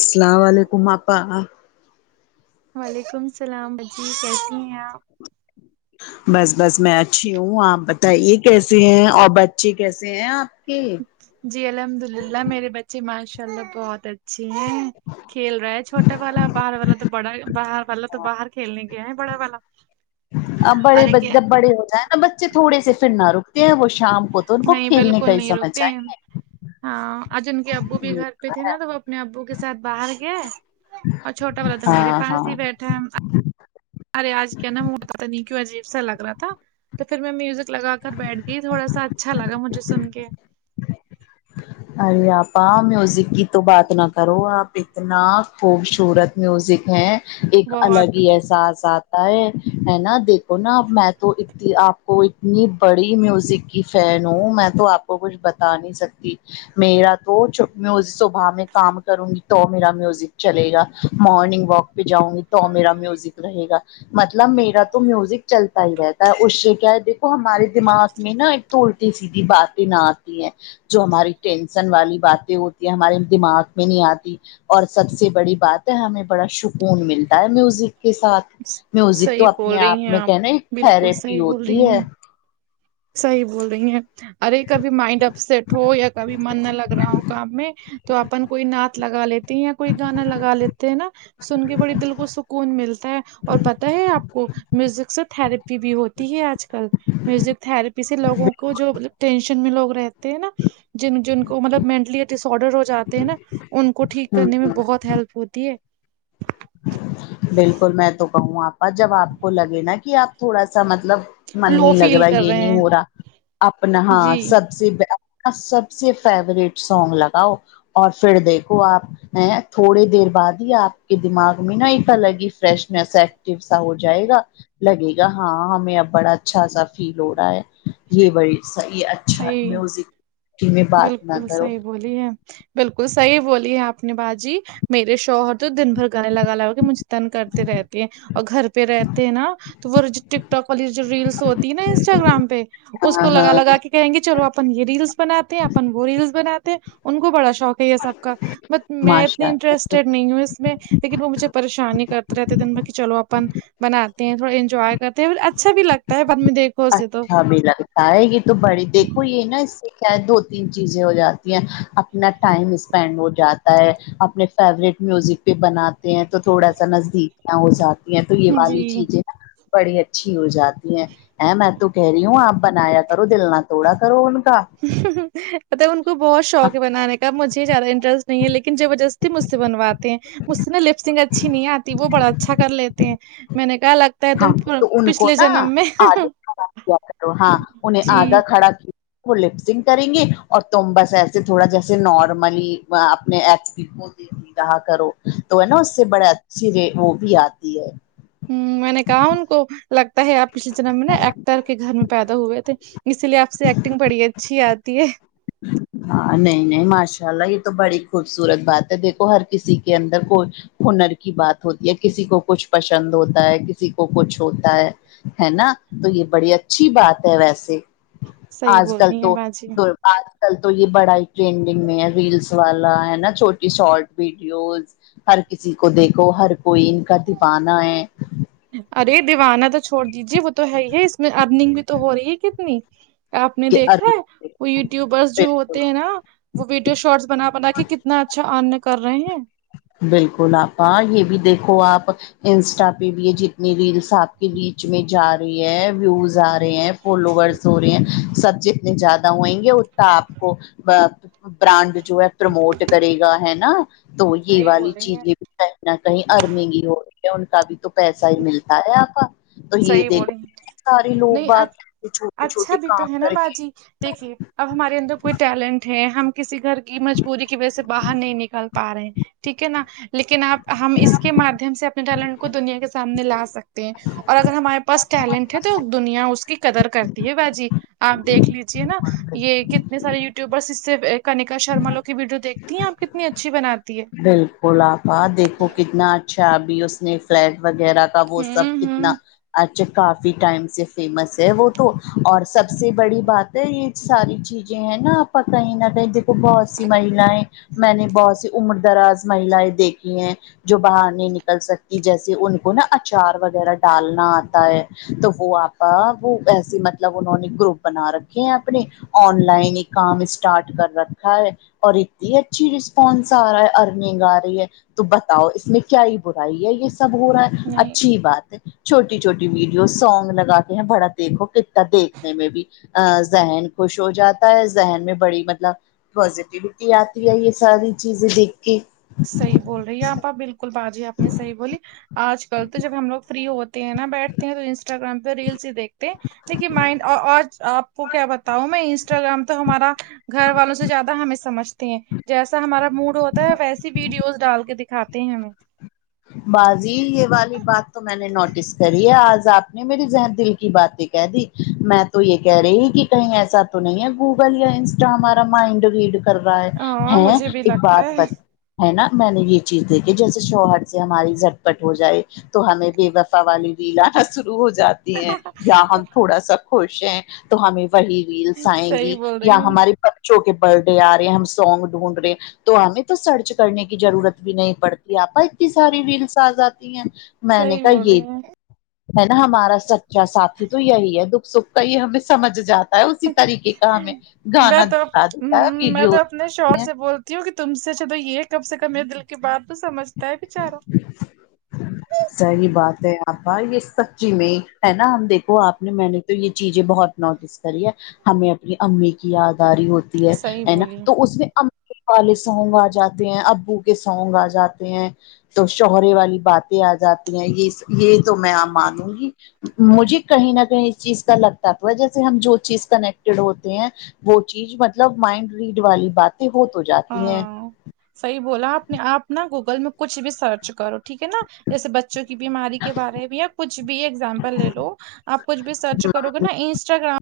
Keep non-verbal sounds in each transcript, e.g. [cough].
السلام علیکم آپا وعلیکم السلام باجی کیسی ہیں آپ بس بس میں اچھی ہوں آپ بتائیے کیسے ہیں اور بچے کیسے ہیں آپ کے جی الحمد اللہ میرے بچے ماشاء اللہ بہت اچ چھے ہے کھیل رہا ہے چھوٹا والا باہر والا تو بڑا باہر والا تو باہر کھیلنے گیا ہے بڑا والا اب بڑے ارے کیا جب بڑے ہو جاے نا بچے تھوڑے سے پھرنا رکتے ہیں وہ شام کو تو ان کو نہیں کھیلنے بالکل کا ہی نہیں سمے رکتے ہیں چاہئے ہاں اور جن کے ابو بھی گھر پہ تھے نا تو وہ اپنے ابو کے ساتھ باہر گیا ہے اور چھوٹا والا تو میرے ہاں ہاں پاس ہی بیٹھا ہے ارے آج کیا نا موڈ پتا نئی کیوں عجیب سا لگ رہا تھا تو پھر میں میوزک لگا کر بیٹھ گئی تھوڑا سا اچھا لگا مجھے سن کے ارے آپا میوزک کی تو بات نہ کرو آپ اتنا خوبشورت میوزک ہیں ایک الگ بہت ہی احساس ساتھ ہے نہ دیکھو نا اب میں تو اتی آپ کو اتنی بڑی میوزک کی فین ہوں میں تو آپ کو کچھ بتا نہیں سکتی میرا تو صبح میں کام کروں گی تو میرا میوزک چلے گا مارننگ واک پہ جاؤں گی تو میرا میوزک رہے گا مطلب میرا تو میوزک چلتا ہی رہتا ہے اس سے کیا ہے دیکھو ہمارے دماغ میں نا تو اولٹی سیدھی باتین نہ آتی ہیں جو ہماری ٹینسن والی باتیں ہوتی ہیں ہمارے دماغ میں نہیں آتی اور سب سے بڑی بات ہے ہمیں بڑا شکون ملتا ہے میوزک کے ساتھ میوزک تو صحیح بول اپنے رہی آپ ہیں میں کیا ہے نہ ایک بالکل تھراپی صحیح بول رہی ہوتی ہے ہیں صحیح بول رہی ہیں ارے کبھی مائنڈ اپ سٹ ہو یا کبھی من نہ لگ رہا ہو کام میں تو اپن کوئی نعت لگا لے یا کوئی گانا لگا لیتے ہے نا سن کے بڑی دل کو سکون ملتا ہے اور پتہ ہے آپ کو میوزک سے تھرپ ی بھی ہوتی ہے آج کل میوزک تھراپی سے لوگوں کو جو مطلب ٹینشن میں لوگ رہ تے ہے نا جن جن کو مطلب مینٹلی ڈس آڈر ہو جاتے ہیں نا ان کو ٹھیک کرنے میں بہت ہیلپ ہوتی ہے بالکل میں تو کہوں آپا جب آپ کو لگے نا کہ آپ تھوڑا سا مطلب من لو نہیں لگ فیل رہا کر یہ رہے نہیں ہیں ہو رہا اپنا ہاں جی سب سے ب س سب سے فیوریٹ ساونگ لگاؤ اور پھر دیکھو آپ یں تھوڑی دیر بعد ہی آپ کہ دماغ میں نا ایک الگ ہی فریشنیس آکٹیو سا ہو جائے گا لگے گا ہاں ہمیں اب بڑا اچھا سا فیل ہو رہا ہے یہ بڑی صحیح ہے اچھا صحیح میوزک کی میں بات نہ کرو ٹی ہے بالکل صحیح بولی ہے آپ نے باجی میرے شوہر تو دن بھر گانے لگا لگا کے مجھ تنگ کرتے رہتے ہیں اور گھر پہ رہتے ہیں نا تو وہ جو ٹک ٹاک والی جو ریلس ہوتی ہے نا انسٹاگرام پہ اس ہاں کو لگا ہاں لگا کہ کہیں گے چلو اپن یہ ریلس بناتے ہیں اپن وہ ریلس بناتے ہیں ان کو بڑا شوق ہے یہ سب کا بٹ میں ماشاء اتنی اللہ انٹرسٹ نہیں ہوں اس میں لیکن وہ مجھے پریشانی کرتے رہتے دن میں کہ چلو اپن بناتے ہیں تھوڑا انجوائے کرتے ہیں اچھا بھی لگتا ہے بعد میں دیکھ اچھا بھی لگتا ہے یہ تو بڑے دیکھو یہ نا اس سے کیا ہے دو تین چیزیں ہو جاتی ہیں اپنا ٹائم اسپینڈ ہو جاتا ہے اپنے فیورٹ میوزک پہ بناتے ہیں تو تھوڑا سا نزدیکیاں ہو جا تی ہیں تو یہ والی جی چیزیں بڑی اچھی ہو جاتی ہیں اے میں تو کہہ رہی ہوں آپ بنایا کرو دل نہ توڑا کرو ان کا مطلب ان کو بہت شوق ہے بنانے کب مجھے زیادہ انٹرسٹ نہیں ہے لیکن جبردستی مجھ سے بنواتے ہیں مجھ سے نا لپسنگ اچھی نہیں آتی وہ بڑا اچھا کر لیتے ہیں میں نے کہا لگ ہاں تو ان کو نا آگے کھڑا کیا کرو ہاں انہیں جی آگا کھڑا ک وہ لپسنگ کریں گے اور تم بس ایسے تھوڑا جیسے نارملی اپنے ایچ کو رہا کرو تو ہے نا اس سے بڑے اچھی وے وہ بھی آتی ہے ہوں میں نے کہا ان کو لگتا ہے آپ پچھلے جنم میں نہ ایکٹر کے گھر میں پیدا ہوئے تھے اسی لیے آپ سے ایکٹنگ بڑی اچھی آتی ہے [inaudible] ہاں نہیں نہیں ماشاء اللہ یہ تو بڑی خوبصورت بات ہے دیکھو ہر کسی کے اندر کوئی ہنر کی بات ہوتی ہے کسی کو کچھ پسند ہوتا ہے کسی کو کچھ ہوتا ہے ہے نا تو یہ بڑی اچھی بات ہے ویسے صحیح آج بول کل رہی ہیں تو باجی آج کل تو یہ بڑا ہی ٹرینڈنگ میں ہے ریلس والا ہے نا چھوٹی شارٹ ویڈیوز ہر کسی کو دیکھو ہر کوئی ان کا دیوانہ ہے ارے دیوانہ تو چھوڑ دیجے وہ تو ہے ہی ہے اس میں ارننگ بھی تو ہو رہی ہے کتنی آپ نے کہ دیکھا ہے وہ یوٹیوبرس جو بالکل ہوتے ہیں نا وہ ویڈیو شارٹس بنا بنا کے کتنا اچھا ارن کر رہے ہیں بالکل آپا یہ بھی دیکھو آپ انسٹا پہ بھی ہے جتنی ریلس آپ کے ریچ میں جا رہی ہے ویوز آ رہے ہیں فالوورس ہو رہے ہیں سبچ زیادہ ہوئیں گے اتنا آپ کو ب برانڈ جو ہے پرموٹ کرے گا ہے نا تو یہ صحیح بول والی رہی ہیں چیزیں کہیں نہ کہیں ارنگ ہی ہو رہی ہے ان کا بھی تو پیسہ ہی ملتا ہے آپا تو یہ صحیح بولی دیکھو سارے لوگ نہیں باگ چھوٹے اچھا چھوٹے بھی تو کام ہے نا کر کے باجی دیکھیے اب ہمارے اندر کوئی ٹیلنٹ ہے ہم کسی گھر کی مجبوری کی وجہ سے باہر نہیں نکل پا رہے ہیں ٹھیک ہے نا لیکن آپ ہم اس کے مادھیم سے اپنے ٹیلنٹ کو دنیا کے سامنے لا سکتے ہیں اور اگر ہمارے پاس ٹیلنٹ ہے تو دنیا اس کی قدر کرتی ہے با جی آپ دیکھ لیجیے نا یہ کتنے سارے یوٹیوبرس اس سے کنیکا شرما لوگ کی ویڈیو دیکھتی ہیں آپ کتنی اچھی بناتی ہے بالکل آپا دیکھو کتنا اچھا ابھی اس نے فلیٹ وغیرہ کا وہ ہوں سب کتنا ہوں کافی ٹائم سے فیمس ہے وہ تو اور سب سے بڑی بات ہے یہ ساری چیزیں ہیں نا آپا کہیں نہ کہیں دیکھو بہت سی مہیلیں میں نے بہت سی عمر دراز مہیلائیں دیکھی ہیں جو باہر نہیں نکل سکتی جیسے ان کو نا اچار وغیرہ ڈالنا آتا ہے تو وہ آپا وہ ایسی مطلب انہوں نے گروپ بنا رکھے ہیں اپنے آن لائن کام اسٹارٹ کر رکھا ہے اور اتنی اچھی رسپانس سارا ارنیگ ارہی ہے تو بتاؤ اس میں کیا ہی برائی ہے یہ سب ہو رہا ہے نہیں اچھی بات ہے چھوٹی چھوٹی ویڈیوز سانگ لگا تے ہیں بڑا دیکھو کتا دیکھنے میں بھی ا ذہن خوش ہو جاتا ہے ذہن میں بڑی مطلب پزیٹیوٹی آتی ہے یہ ساری چیزیں دیکھ کے صحیح بول رہی آپ آپ بالکل باجی آپ نے صحیح بولی آج کل تو جب ہم لوگ فری ہو تے ہیں نا بیٹھتے ہیں تو انسٹاگرام پے ریلس ہی دیکھتے تے لیکن مائنڈ آج آپ کو کیا بتاؤ میں انسٹاگرام تو ہمارا گھر والوں سے زیادہ ہمیں سمجھتے ہیں جیسا ہمارا موڈ ہوتا ہے ویسی ویڈیوز ڈال کے دکھاتے ہیں ہمیں بازی یہ والی بات تو میں نے نوٹس کری ہے آج آپ نے میری ذہن دل کی باتیں کہہ دی میں تو یہ کہہ رہے ہی کہ کہیں ایسا تو نہیں ہے گوگل یا انسٹا ہمارا مائنڈ ریڈ کر رہا ہے ہاں ہے مجھے بھی ایک لگتا بات بت ہے ہے نا میں نے یہ چیز دیکھی جیسے شوہر سے ہماری جھٹ پٹ ہو جائے تو ہمیں بے وفا والی ریل آنا شروع ہو جات تی ہے یا ہم تھوڑا سا خوش ہیں تو ہمیں وہی ریلس آئیں گی صحیح بول یا رہی ہے ہماری بچوں کہ برت ڈے آ رہے ہیں ہم سونگ ڈھونڈ رہے ہیں تو ہمیں تو سرچ کرنے کی ضرورت بھی نہیں پڑتی آپا اتنی ساری ریلس آ جاتی ہیں میں نے صحیح کہا بول رہی یہ ہیں ہے نا ہمارا سچا ساتھی تو یہی ہے دکھ سکھ کا یہ ہمیں سمجھ جاتا ہے اسی طریقے کا ہمیں میں گانا تو دکھا دیتا ہے ہمم ویڈیو تو میں شوہر سے بولتی ہوں کہ تم سے اچھا تو یہ کم سے کم میرے دل کی بات تو سمجھتا ہے بیچارا صحیح بات ہے آپا یہ سب سچی میں ہے نا ہم دیکھو آپ نے میں نے تو یہ چیزیں بہت نوٹی سے کریے ہمیں اپنی امی کی یاد آری ہوتی ہے صحیح ہے نا بولی تو اس میں ام والے سونگ آ جاتے ہیں ابو کے سونگ آ جاتے ہیں تو شوہرے والی بات یہ آ جاتی ہیں یہ یہ تو میں آ مانوں گی مجھے کہیں نہ کہیں اس چیز کا لگتا تو ہے جیسے ہم جو چیز کنیکٹیڈ ہوتے ہیں وہ چیز مطلب مائنڈ ریڈ والی بات یہ ہو تو جات ہاں صحیح بولا آپ نے آپ نا گوگل میں کچھ بھی سرچ کرو ٹھیک ہے نا جیسے بچوں کی بیماری کے بارے میں یا کچھ بھی ایگزامپل لے لو آپ کچھ بھی سرچ کرو گے نا انسٹاگرام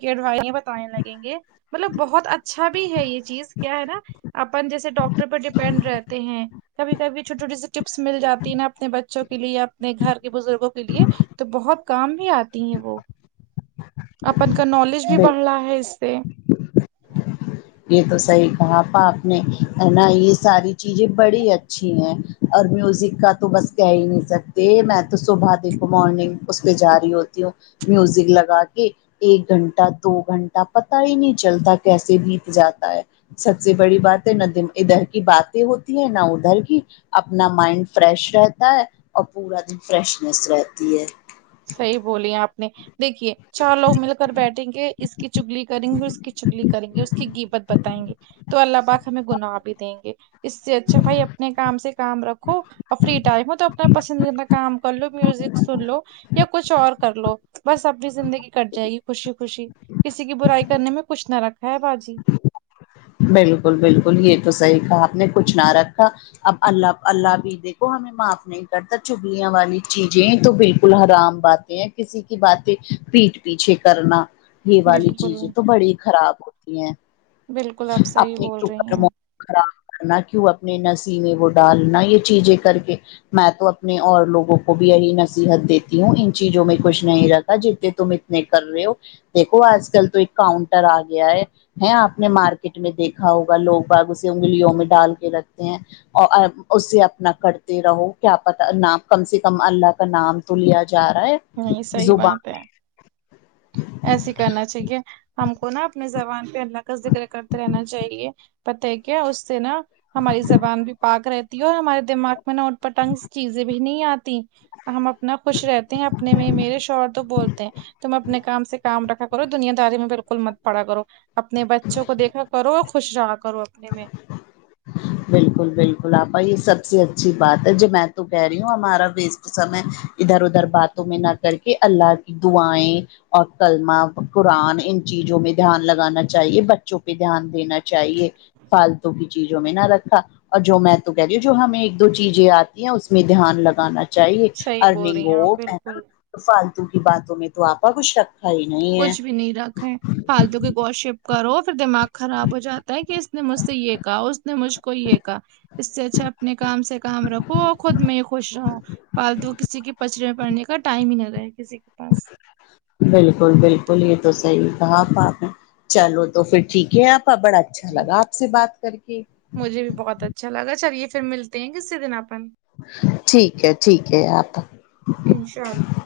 کہ بارے میں بتانے لگیں گے مطلب بہت اچھا بھی ہے یہ چیز کیا ہے نا اپن جیسے ڈاکٹر پر ڈیپینڈ رہتے ہیں کبھی کبھی چھوٹی چھوٹی سی ٹپس مل جاتی ہے نا اپنے بچوں کے لیےیا اپنے گھر کے بزرگوں کے لیے تو بہت کام بھی آتی ہیں وہ اپن کا نالج بھی ہیں بڑھ رہا ہے اس سے یہ تو صحیح کہا آپا آپ نے اور نہ یہ ساری چیزیں بڑی اچھی ہیں اور میوزک کا تو بس کہہ ہی نہیں سکتے میں تو صبح دیکھو مارننگ اس پہ جاری ہوتی ہوں میوزک لگا کے ایک گھنٹہ دو گھنٹہ پتہ ہی نہیں چلتا کیسے بھی جاتا ہے سب سے بڑی بات ہے نہ دن ادھر کی باتیں ہوتی ہے نہ ادھر کی اپنا مائنڈ فریش رہتا ہے اور پورا دن فریشنیس رہتی ہے صحیح بولی آپ نے دیکھیے چار لوگ مل کر بیٹھیں گے اس کی چگلی کریں گے اس کی چگلی کریں گے اس کی غیبت بتائیں گے تو اللہ پاک ہمیں گناہ بھی دیں گے اس سے اچھا بھائی اپنے کام سے کام رکھو اور فری ٹائم ہو تو اپنا پسندیدہ کام کر لو میوزک سن لو یا کچھ اور کر لو بس اپنی زندگی کٹ جائے گی خوشی خوشی کسی کی برائی کرنے میں کچھ نہ رکھا ہے باجی بالکل بالکل یہ تو صحیح کہا آپ نے کچھ نہ رکھا اب اللہ اللہ بھی دیکھو ہمیں معاف نہیں کرتا چغلیاں والی چیزیں تو بالکل حرام باتیں ہیں کسی کی باتیں پیٹ پیچھے کرنا یہ والی بالکل چیزیں تو بڑی خراب ہوتی ہیں بالکل آپ صحیح اپنے بول رہی اوپر ہیں خراب کرنا کیوں اپنے نصیب میں وہ ڈالنا یہ چیزیں کر کے میں تو اپنے اور لوگوں کو بھی یہی نصیحت دیتی ہوں ان چیزوں میں کچھ نہیں رکھا جتے تم ان میں کر رہے ہو دیکو آج کل تو ایک کاؤنٹر آ گیا ہے ہیں آپ آپ نے مارکیٹ میں دیکھا ہوگا لوگ باعض اسے انگلیوں میں ڈال کے رکھتے ہیں اور آ اسے اپنا کرتے رہو کیا پتہ نام کم سے کم اللہ کا نام تو لیا جا رہا ہے نہیں صحیح زبان بات ہے ایسے ہی کرنا چاہیے ہم کو نا اپنی زبان پہ اللہ کا ذکر کرتے رہنا چاہیے پتہ ہے کیا اس سے نا ہماری زبان بھی پاک رہتی اور ہمارے دماغ میں نا اٹپاٹانگ چیزیں بھی نہیں آتی ہم اپنا خوش رہتے ہیں اپنے میں میرے شوہر تو بولتے ہیں تم اپنے کام سے کام رکھا کرو دنیاداری میں بالکل مت پڑا کرو اپنے بچوں کو دیکھا کرو اور خوش رہا کرو اپنے میں بالکل بالکل آپا یہ سب سے اچھی بات ہے جی میں تو کہہ رہی ہوں ہمارا وسٹ سمے ادھر ادھر باتوں میں نہ کر کے اللہ کی دعائیں اور کلمہ قرآن ان چیزوں میں دھیان لگانا چاہیے بچوں پہ دھیان دینا چاہیے فالتو کی چیزوں میں نہ رکھ رکھا اور جو میں تو کہہ رہی ہوں جو ہمیں ایک دو چیزیں آتی ہیں اس میں دھیان لگانا چاہیے صحیح بول رہی ارننگ ہیں آپ ہو ہے بالکل نا فالتو کی باتوں میں تو آپا کچھ شک ہے نہیں ہے کچھ بھی نہیں رکھا ہے فالتو کی گوشپ کرو پھر دماغ خراب ہوجا تا کہ اس نے مجھ سے یہ کہا اس نے مجھ کو یہ کہا اس سے اچھا اپنے کام سے کام رکھو اور خود میں ہی خوش رہو فالتو کسی کے پچڑے میں پڑنے کا ٹائم ہی نہ رہے کسی کے پاس بالکل بالکل یہ تو صحیح کہا آپا آپ نے چلو تو پھر ٹھیک ہے آپا بڑا اچھا لگا آپ سے بات کر کے مجھے بھی بہت اچھا لگا چلیے پھر ملتے ہیں کسی دن اپن ٹھیک ہے ٹھیک ہے آپا انشاء اللہ